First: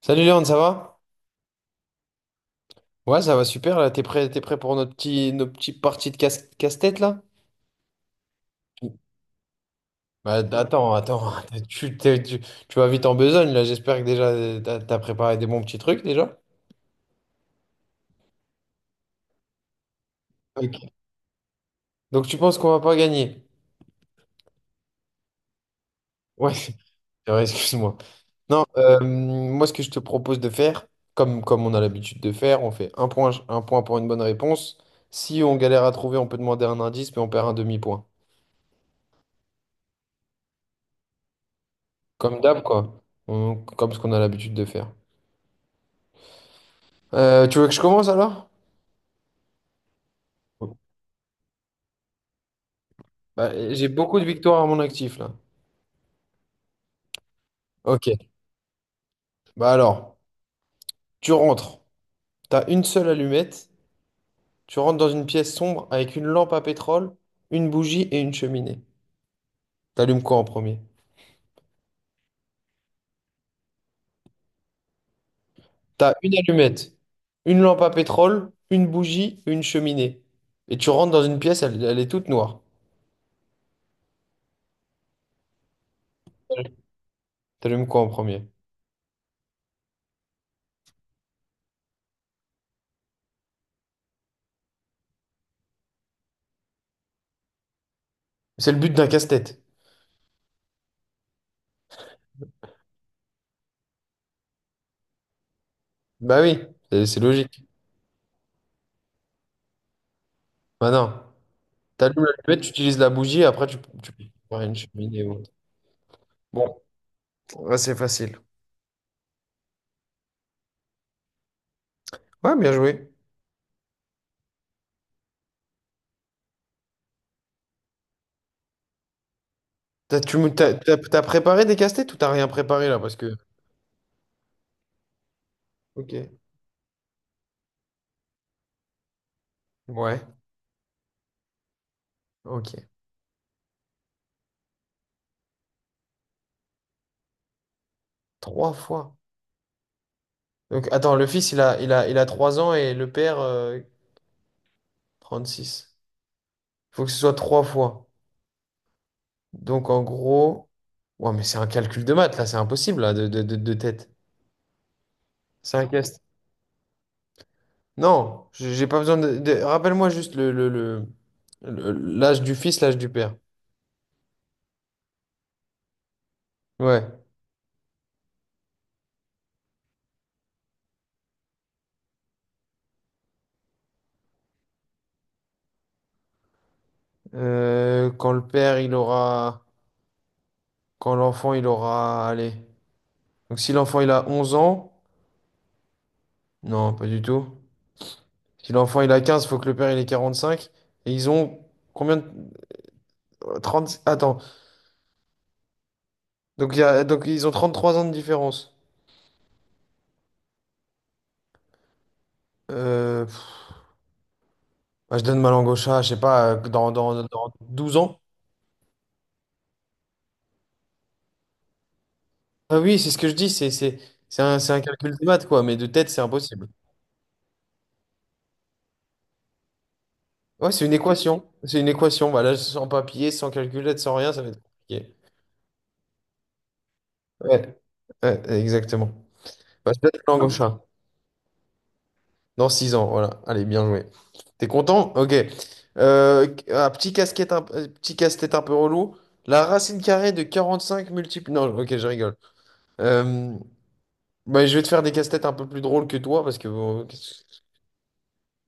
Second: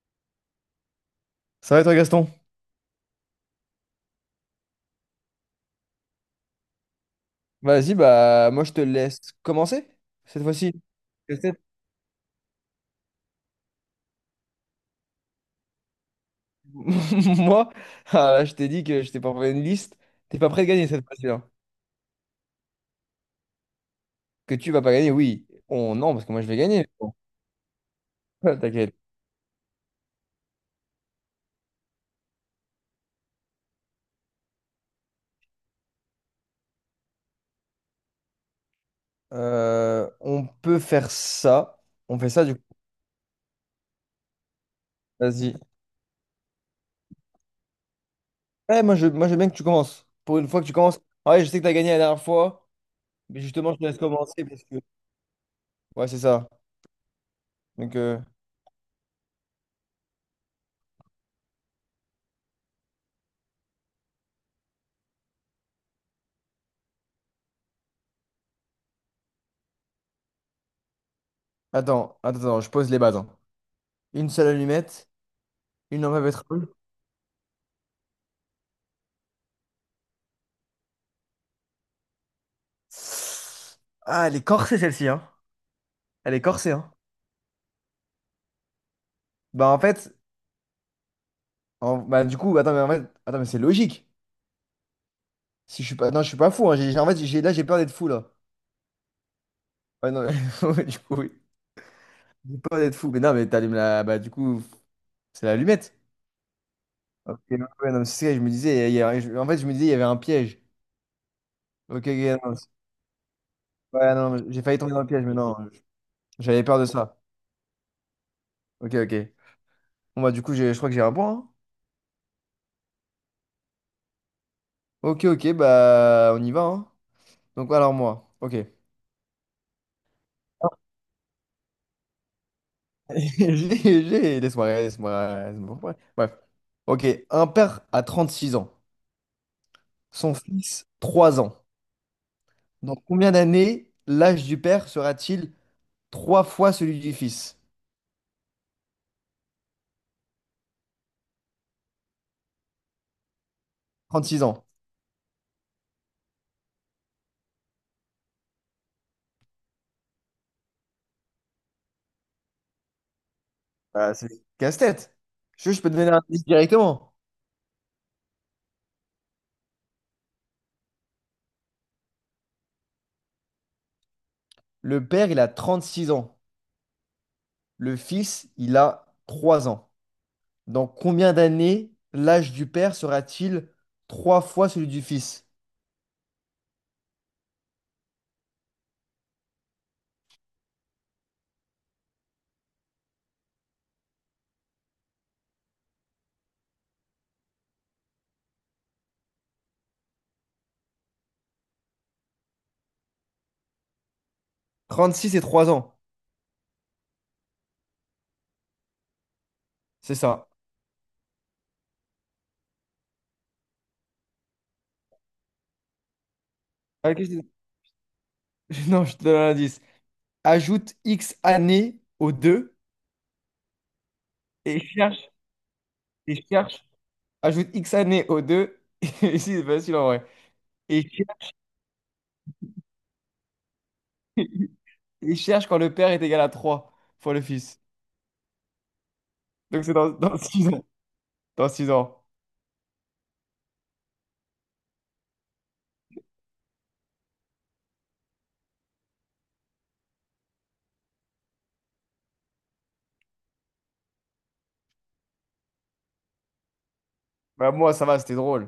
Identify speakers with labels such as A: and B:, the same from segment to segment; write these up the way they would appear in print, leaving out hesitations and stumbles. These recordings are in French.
A: Salut Léon, ça va?
B: Ça va et toi, Gaston?
A: Ouais, ça va super là. T'es prêt pour nos petites parties de casse, tête là?
B: Vas-y, bah moi je te laisse commencer
A: Bah,
B: cette fois-ci.
A: attends, attends.
B: Peut-être.
A: Tu, t'es- tu, tu vas vite en besogne là. J'espère que déjà t'as préparé des bons petits trucs déjà.
B: Moi, ah, là, je t'ai dit que je t'ai préparé une liste. T'es pas prêt de gagner
A: Ok.
B: cette fois-ci, là.
A: Donc tu penses qu'on va pas gagner?
B: Que tu vas pas gagner, oui. On... Non, parce que moi je
A: Ouais,
B: vais
A: c'est
B: gagner. Bon,
A: vrai, excuse-moi. Non,
B: T'inquiète.
A: moi ce que je te propose de faire, comme on a l'habitude de faire, on fait un point pour une bonne réponse. Si on galère à trouver, on peut demander un indice, mais on perd un demi-point.
B: On peut faire ça. On fait
A: Comme
B: ça du
A: d'hab,
B: coup.
A: quoi. Comme ce qu'on a l'habitude de faire.
B: Vas-y.
A: Tu veux que je commence alors?
B: Ouais, moi je veux bien que tu commences. Pour une fois que tu
A: Ouais.
B: commences. Ah, ouais, je sais que t'as gagné la dernière fois, mais
A: Bah,
B: justement je te
A: j'ai
B: laisse
A: beaucoup de
B: commencer
A: victoires
B: parce
A: à
B: que.
A: mon actif là.
B: Ouais, c'est ça. Donc
A: Ok. Bah alors, tu rentres. T'as une seule allumette. Tu rentres dans une pièce sombre avec une lampe à pétrole, une bougie et une cheminée. T'allumes quoi en premier?
B: attends, attends, attends, je pose les bases, hein. Une seule allumette, une
A: T'as
B: lampe à
A: une
B: pétrole.
A: allumette, une lampe à pétrole, une bougie une cheminée. Et tu rentres dans une pièce, elle est toute noire.
B: Ah, elle est corsée celle-ci, hein. Elle est corsée, hein.
A: T'allumes quoi en premier?
B: Bah en fait, bah du coup, attends, mais en fait, attends, mais c'est logique. Si je suis pas, non, je suis pas fou. Hein. En fait, j'ai là, j'ai peur d'être fou là.
A: C'est le but d'un casse-tête.
B: Ouais, non, du coup, oui. J'ai peur d'être fou. Mais non, mais bah du coup, c'est l'allumette.
A: Bah oui, c'est
B: Ok, ouais,
A: logique.
B: ouais, non, mais c'est ça. Je me disais, il y a- je- en fait, je me disais, il y avait un piège.
A: Bah non.
B: Ok,
A: T'allumes
B: ok, non,
A: l'allumette, tu utilises la bougie, après tu
B: ouais,
A: peux
B: non, mais
A: faire
B: j'ai
A: une
B: failli tomber dans le
A: cheminée
B: piège,
A: ou
B: mais
A: autre.
B: non, j'avais peur
A: Bon.
B: de ça.
A: Ouais, c'est facile.
B: Ok, ok. Bon bah du coup, je crois que j'ai un point, hein.
A: Ouais, bien joué.
B: Ok, ok, bah on y va. Hein. Donc alors moi, ok.
A: T'as, tu me- t'as, t'as- t'as préparé des casse-têtes ou t'as rien préparé là? Parce que.
B: J'ai, laisse-moi, laisse-moi, laisse-moi, ouais. Bref.
A: Ok.
B: Ok, un père a 36 ans,
A: Ouais.
B: son fils 3 ans.
A: Ok.
B: Dans combien d'années l'âge du père sera-t-il 3 fois celui du fils?
A: Trois fois. Donc, attends, le fils, il a 3 ans et le père,
B: 36 ans.
A: six. Il faut que ce soit trois fois. Donc, en gros. Ouais, mais c'est un calcul de maths là, c'est impossible là, de tête.
B: Bah, c'est casse-tête. Je,
A: C'est
B: je
A: un
B: peux te donner
A: casse.
B: un indice directement.
A: Non, j'ai pas besoin de. Rappelle-moi juste l'âge du fils, l'âge du père.
B: Le père, il a 36 ans.
A: Ouais.
B: Le fils, il a 3 ans. Dans combien d'années l'âge du père sera-t-il 3 fois celui du fils?
A: Quand le père, il aura. Quand l'enfant, il aura. Allez. Donc si l'enfant, il a 11 ans. Non, pas du tout. Si l'enfant, il a 15, faut que le père, il ait 45. Et ils ont. Combien de. 30. Attends.
B: 36 et 3 ans.
A: Donc, il y a. Donc ils ont 33 ans de différence.
B: C'est ça.
A: Pff, bah, je donne ma langue au chat, je sais pas, dans,
B: Ah,
A: dans, dans 12 ans.
B: Non, je te donne un indice. Ajoute X années aux deux
A: Ah oui, c'est ce que je dis, c'est un
B: et
A: calcul de
B: cherche,
A: maths, quoi, mais de tête, c'est
B: et
A: impossible.
B: cherche. Ajoute X années aux deux. Et si, c'est facile en vrai.
A: Ouais, c'est une
B: Et,
A: équation. C'est une équation, voilà, sans papier, sans calculette, sans rien, ça va être compliqué.
B: et cherche quand le père est égal à 3 fois le
A: Ouais,
B: fils.
A: ouais, exactement.
B: Donc
A: Bah,
B: c'est
A: je
B: dans,
A: donne ma
B: dans
A: langue au
B: 6
A: chat.
B: ans. Dans 6 ans.
A: Dans 6 ans, voilà. Allez, bien joué. T'es content? Ok. Un petit casse-tête un peu relou. La racine carrée de 45 multiples. Non, ok, je rigole. Euh, Bah, je vais te faire des casse-têtes un peu plus drôles que toi parce que. Bon.
B: Bah, moi, ça va, c'était drôle.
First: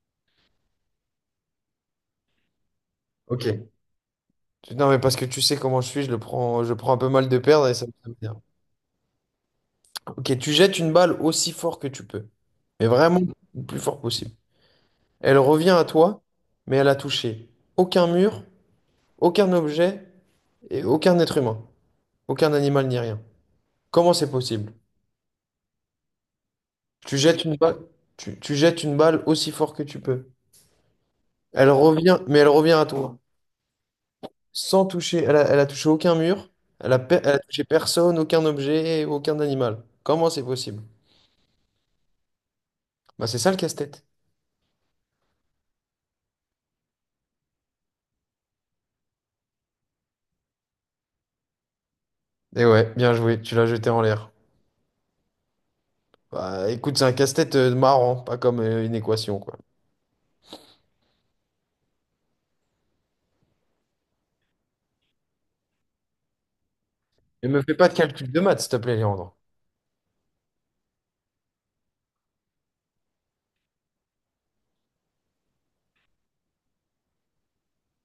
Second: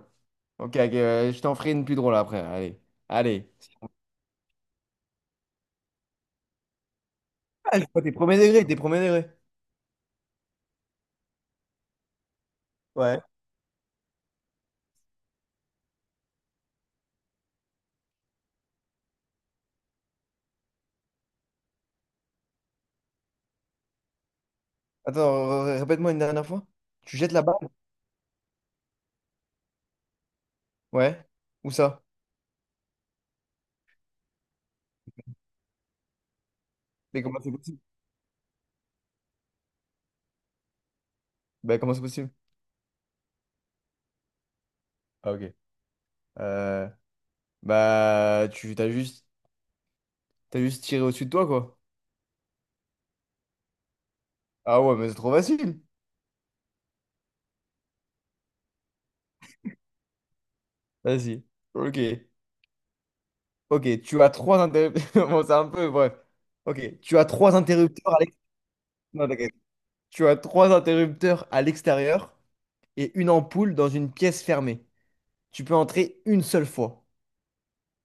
B: Ok, ok, je t'en ferai une plus drôle après. Allez. Allez.
A: Ok. Non, mais parce que tu sais comment je suis, je prends un peu mal de perdre et ça me
B: Oh,
A: fait
B: t'es premier
A: bien.
B: degré, t'es premier degré.
A: Ok, tu jettes une balle aussi fort que tu peux, mais vraiment
B: Ouais.
A: le plus fort possible. Elle revient à toi, mais elle a touché aucun mur, aucun objet et aucun être humain. Aucun animal ni rien. Comment c'est possible?
B: Attends, répète-moi une dernière fois. Tu
A: Tu
B: jettes la
A: jettes une
B: balle?
A: balle, tu jettes une balle aussi fort que tu peux.
B: Ouais.
A: Elle
B: Où ça?
A: revient, mais elle revient à toi. Sans toucher, elle a touché aucun mur,
B: Mais
A: elle a
B: comment c'est
A: touché
B: possible?
A: personne, aucun objet, aucun animal. Comment c'est possible?
B: Bah, comment c'est possible?
A: Bah c'est ça le casse-tête.
B: Ah, ok. Euh, bah, tu t'as juste. T'as juste tiré au-dessus de toi, quoi.
A: Et ouais, bien joué, tu l'as jeté en l'air.
B: Ah ouais, mais c'est trop facile.
A: Bah écoute, c'est un casse-tête marrant, pas comme une équation, quoi.
B: Vas-y. Ok. Ok, tu as trois interrupteurs. Bon, c'est un peu, bref. Ok, tu as
A: Ne
B: trois
A: me fais pas de
B: interrupteurs
A: calcul de maths, s'il te plaît,
B: non,
A: Léandre.
B: t'inquiète. Tu as trois interrupteurs à l'extérieur et une ampoule dans une pièce fermée. Tu peux entrer une seule fois.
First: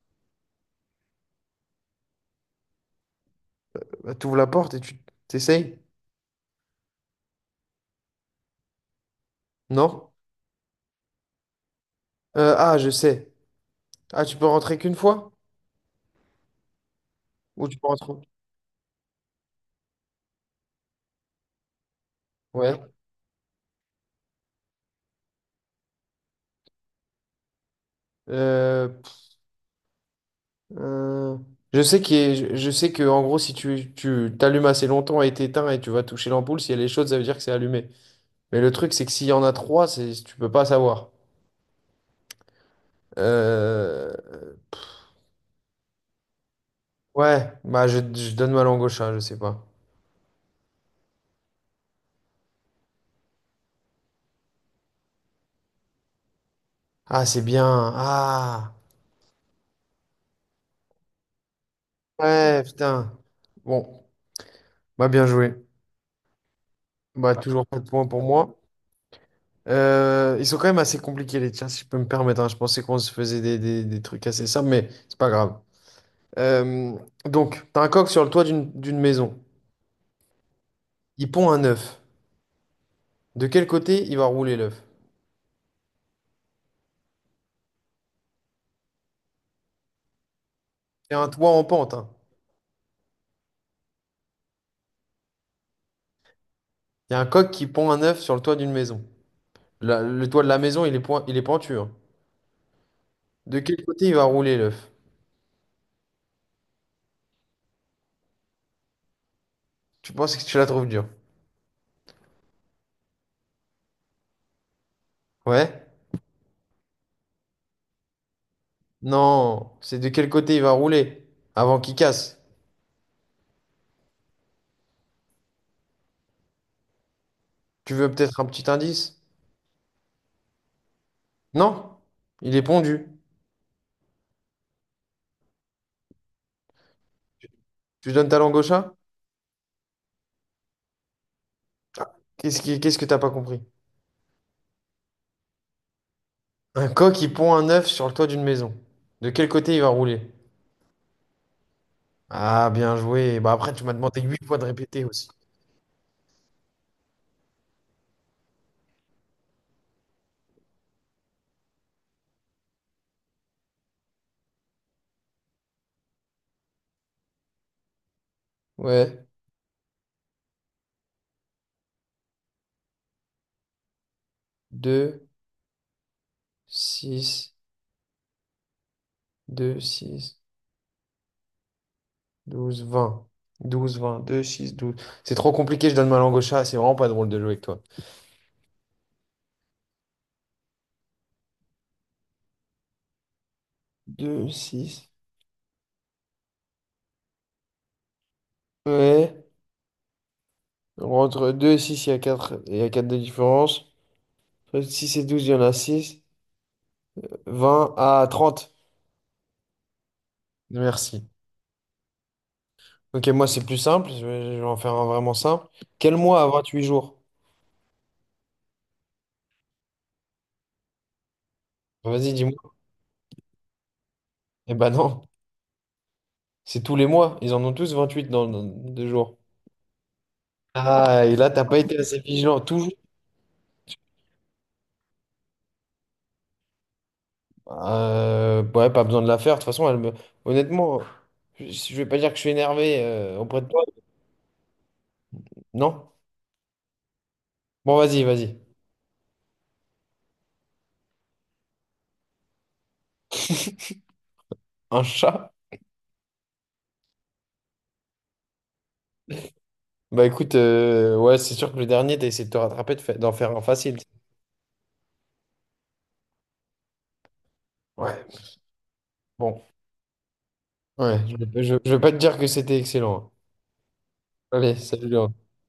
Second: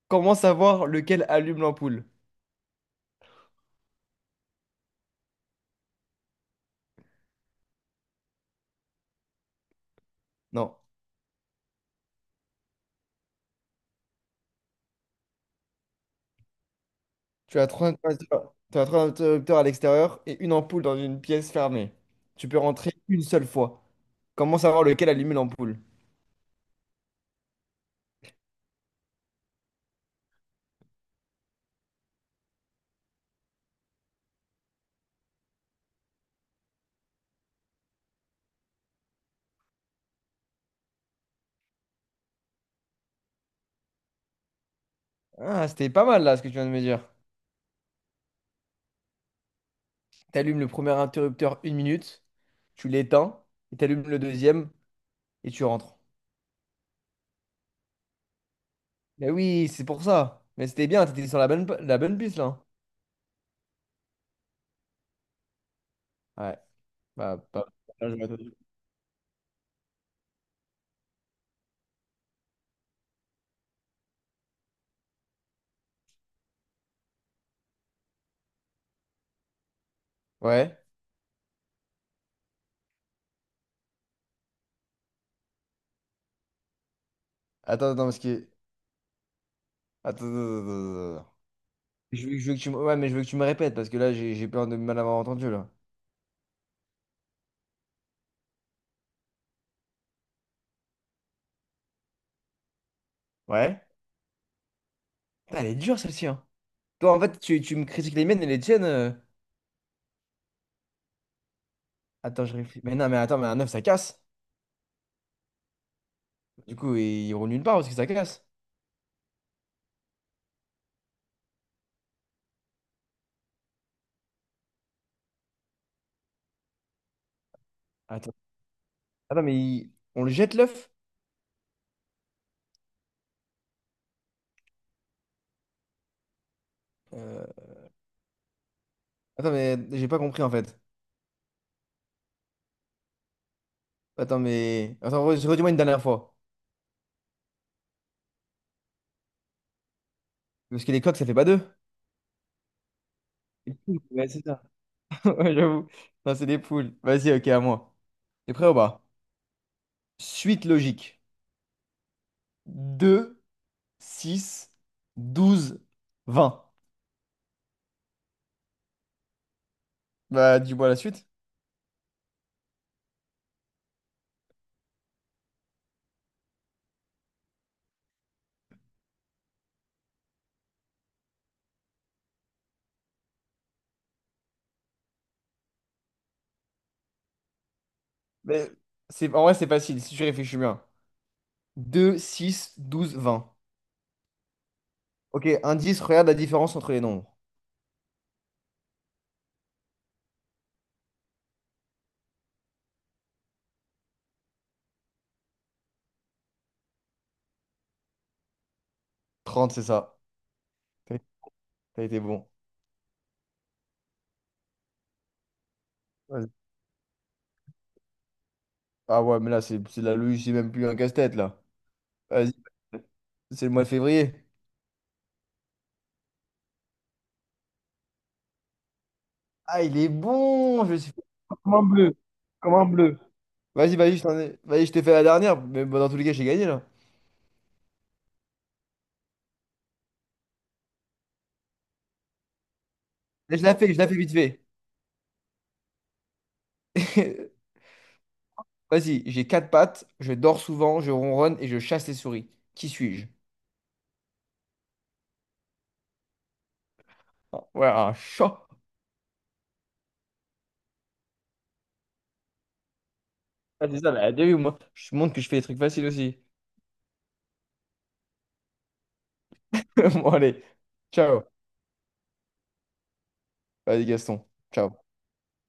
B: Comment savoir lequel allume l'ampoule?
A: Bah, t'ouvres la porte et tu t'essayes? Non?
B: Non.
A: Ah, je sais. Ah, tu peux rentrer qu'une fois?
B: Tu
A: Ou
B: as
A: tu peux
B: trois
A: rentrer?
B: interrupteurs. Tu as trois interrupteurs à l'extérieur et une ampoule dans une pièce fermée. Tu peux
A: Ouais.
B: rentrer une seule fois. Comment savoir lequel allume l'ampoule?
A: Euh, euh, je sais que en gros si tu t'allumes assez longtemps et t'éteins et tu vas toucher l'ampoule, si elle est chaude ça veut dire que c'est allumé. Mais le truc, c'est que s'il y en a trois, c'est tu peux pas savoir. Euh,
B: Ah, c'était pas mal là ce que tu viens de me dire.
A: ouais bah je donne ma langue au chat, je sais pas.
B: T'allumes le premier interrupteur 1 minute, tu l'éteins, et t'allumes le deuxième, et tu rentres.
A: Ah, c'est bien. Ah,
B: Mais oui, c'est pour ça. Mais c'était bien, t'étais sur la bonne, la bonne piste là, hein.
A: ouais, putain. Bon, bah, bien joué.
B: Ouais,
A: Bah,
B: bah,
A: toujours pas de points
B: là,
A: pour
B: j'aurais pas dû.
A: moi. Ils sont quand même assez compliqués les tiens, si je peux me permettre, hein. Je pensais qu'on se faisait des trucs assez simples, mais c'est pas grave. Euh, donc, t'as un coq sur le toit d'une maison.
B: Ouais.
A: Il pond un œuf. De quel côté il va rouler l'œuf?
B: Attends, attends, parce que. Attends, attends, attends,
A: C'est
B: attends,
A: un
B: attends.
A: toit en pente, hein.
B: Je veux que tu me... Ouais, mais je veux que tu me répètes, parce que là, j'ai peur de mal avoir entendu là.
A: Il y a un coq qui pond un œuf sur le toit d'une maison. Le toit de la maison, il est pentu, hein. De
B: Ouais.
A: quel côté il va rouler l'œuf?
B: Putain, elle est dure celle-ci, hein. Toi, en fait, tu me critiques les miennes et les tiennes.
A: Tu penses que tu la trouves dure?
B: Attends, je réfléchis. Mais non, mais attends, mais un œuf, ça casse.
A: Ouais?
B: Du coup, il roule nulle part parce que ça casse.
A: Non, c'est de quel côté il va rouler avant qu'il casse. Tu veux
B: Attends,
A: peut-être un petit indice?
B: attends, mais on le jette l'œuf?
A: Non? Il est pondu.
B: Euh,
A: Tu donnes ta langue au chat?
B: Attends, mais j'ai pas compris en fait.
A: Ah, qu'est-ce que t'as pas compris?
B: Attends, mais. Attends, redis-moi une dernière fois.
A: Un coq qui pond un œuf sur le toit d'une maison. De quel côté il va rouler?
B: Parce que les coqs, ça fait pas deux?
A: Ah, bien joué. Bah, après,
B: Les
A: tu m'as
B: poules,
A: demandé
B: ouais,
A: huit
B: c'est
A: fois
B: ça.
A: de répéter aussi.
B: Ouais, j'avoue. Non, c'est des poules. Vas-y, ok, à moi. T'es prêt ou pas? Suite logique. 2, 6, 12, 20.
A: Ouais,
B: Bah, dis-moi la suite.
A: deux six deux six douze vingt douze vingt deux six douze. C'est trop compliqué, je donne ma langue au chat, c'est vraiment pas drôle de jouer avec toi.
B: Mais c'est... En vrai, c'est facile si tu réfléchis bien. 2, 6, 12, 20.
A: Deux six.
B: Ok, indice, regarde la différence entre les nombres.
A: Ouais, entre deux et 6, il y a quatre de différence. Entre 6 et 12 il y en a 6. 20 à 30.
B: 30 c'est ça. T'as
A: Merci.
B: t'as été bon.
A: Ok, moi c'est plus simple, je vais en faire un vraiment simple. Quel mois
B: Vas-y.
A: a 8 jours?
B: Ah ouais, mais là, c'est de la logique, c'est même plus un casse-tête, là.
A: Vas-y,
B: Vas-y.
A: dis-moi.
B: C'est le mois de février.
A: Eh ben non. C'est tous les mois. Ils en ont tous 28 dans 2 jours.
B: Ah, il est bon, je suis...
A: Ah, et là, t'as
B: Comme
A: pas
B: un
A: été
B: bleu.
A: assez vigilant.
B: Comme un
A: Toujours.
B: bleu. Vas-y, vas-y, vas-y, je t'ai fait la dernière, mais bon, dans tous les cas, j'ai gagné là.
A: Ouais, pas besoin de la faire. De toute façon, elle me. Honnêtement, je vais pas dire que je suis énervé
B: Mais
A: auprès
B: Je
A: de
B: la
A: toi.
B: fais, je la fais vite fait.
A: Non? Bon, vas-y, vas-y.
B: Vas-y, j'ai quatre pattes, je dors souvent, je ronronne et je chasse les souris. Qui suis-je?
A: Un chat?
B: Ah, ouais, un chat.
A: Bah écoute, ouais, c'est sûr que le dernier, t'as essayé de te rattraper, d'en faire un
B: Ah,
A: facile.
B: c'est ça, la déjà vu, moi. Je te montre que je fais des trucs faciles aussi.
A: Ouais, bon.
B: Bon, allez.
A: Ouais,
B: Ciao.
A: je vais pas te dire que c'était excellent, hein.
B: Vas-y, Gaston.
A: Allez, salut,
B: Ciao.
A: Léon.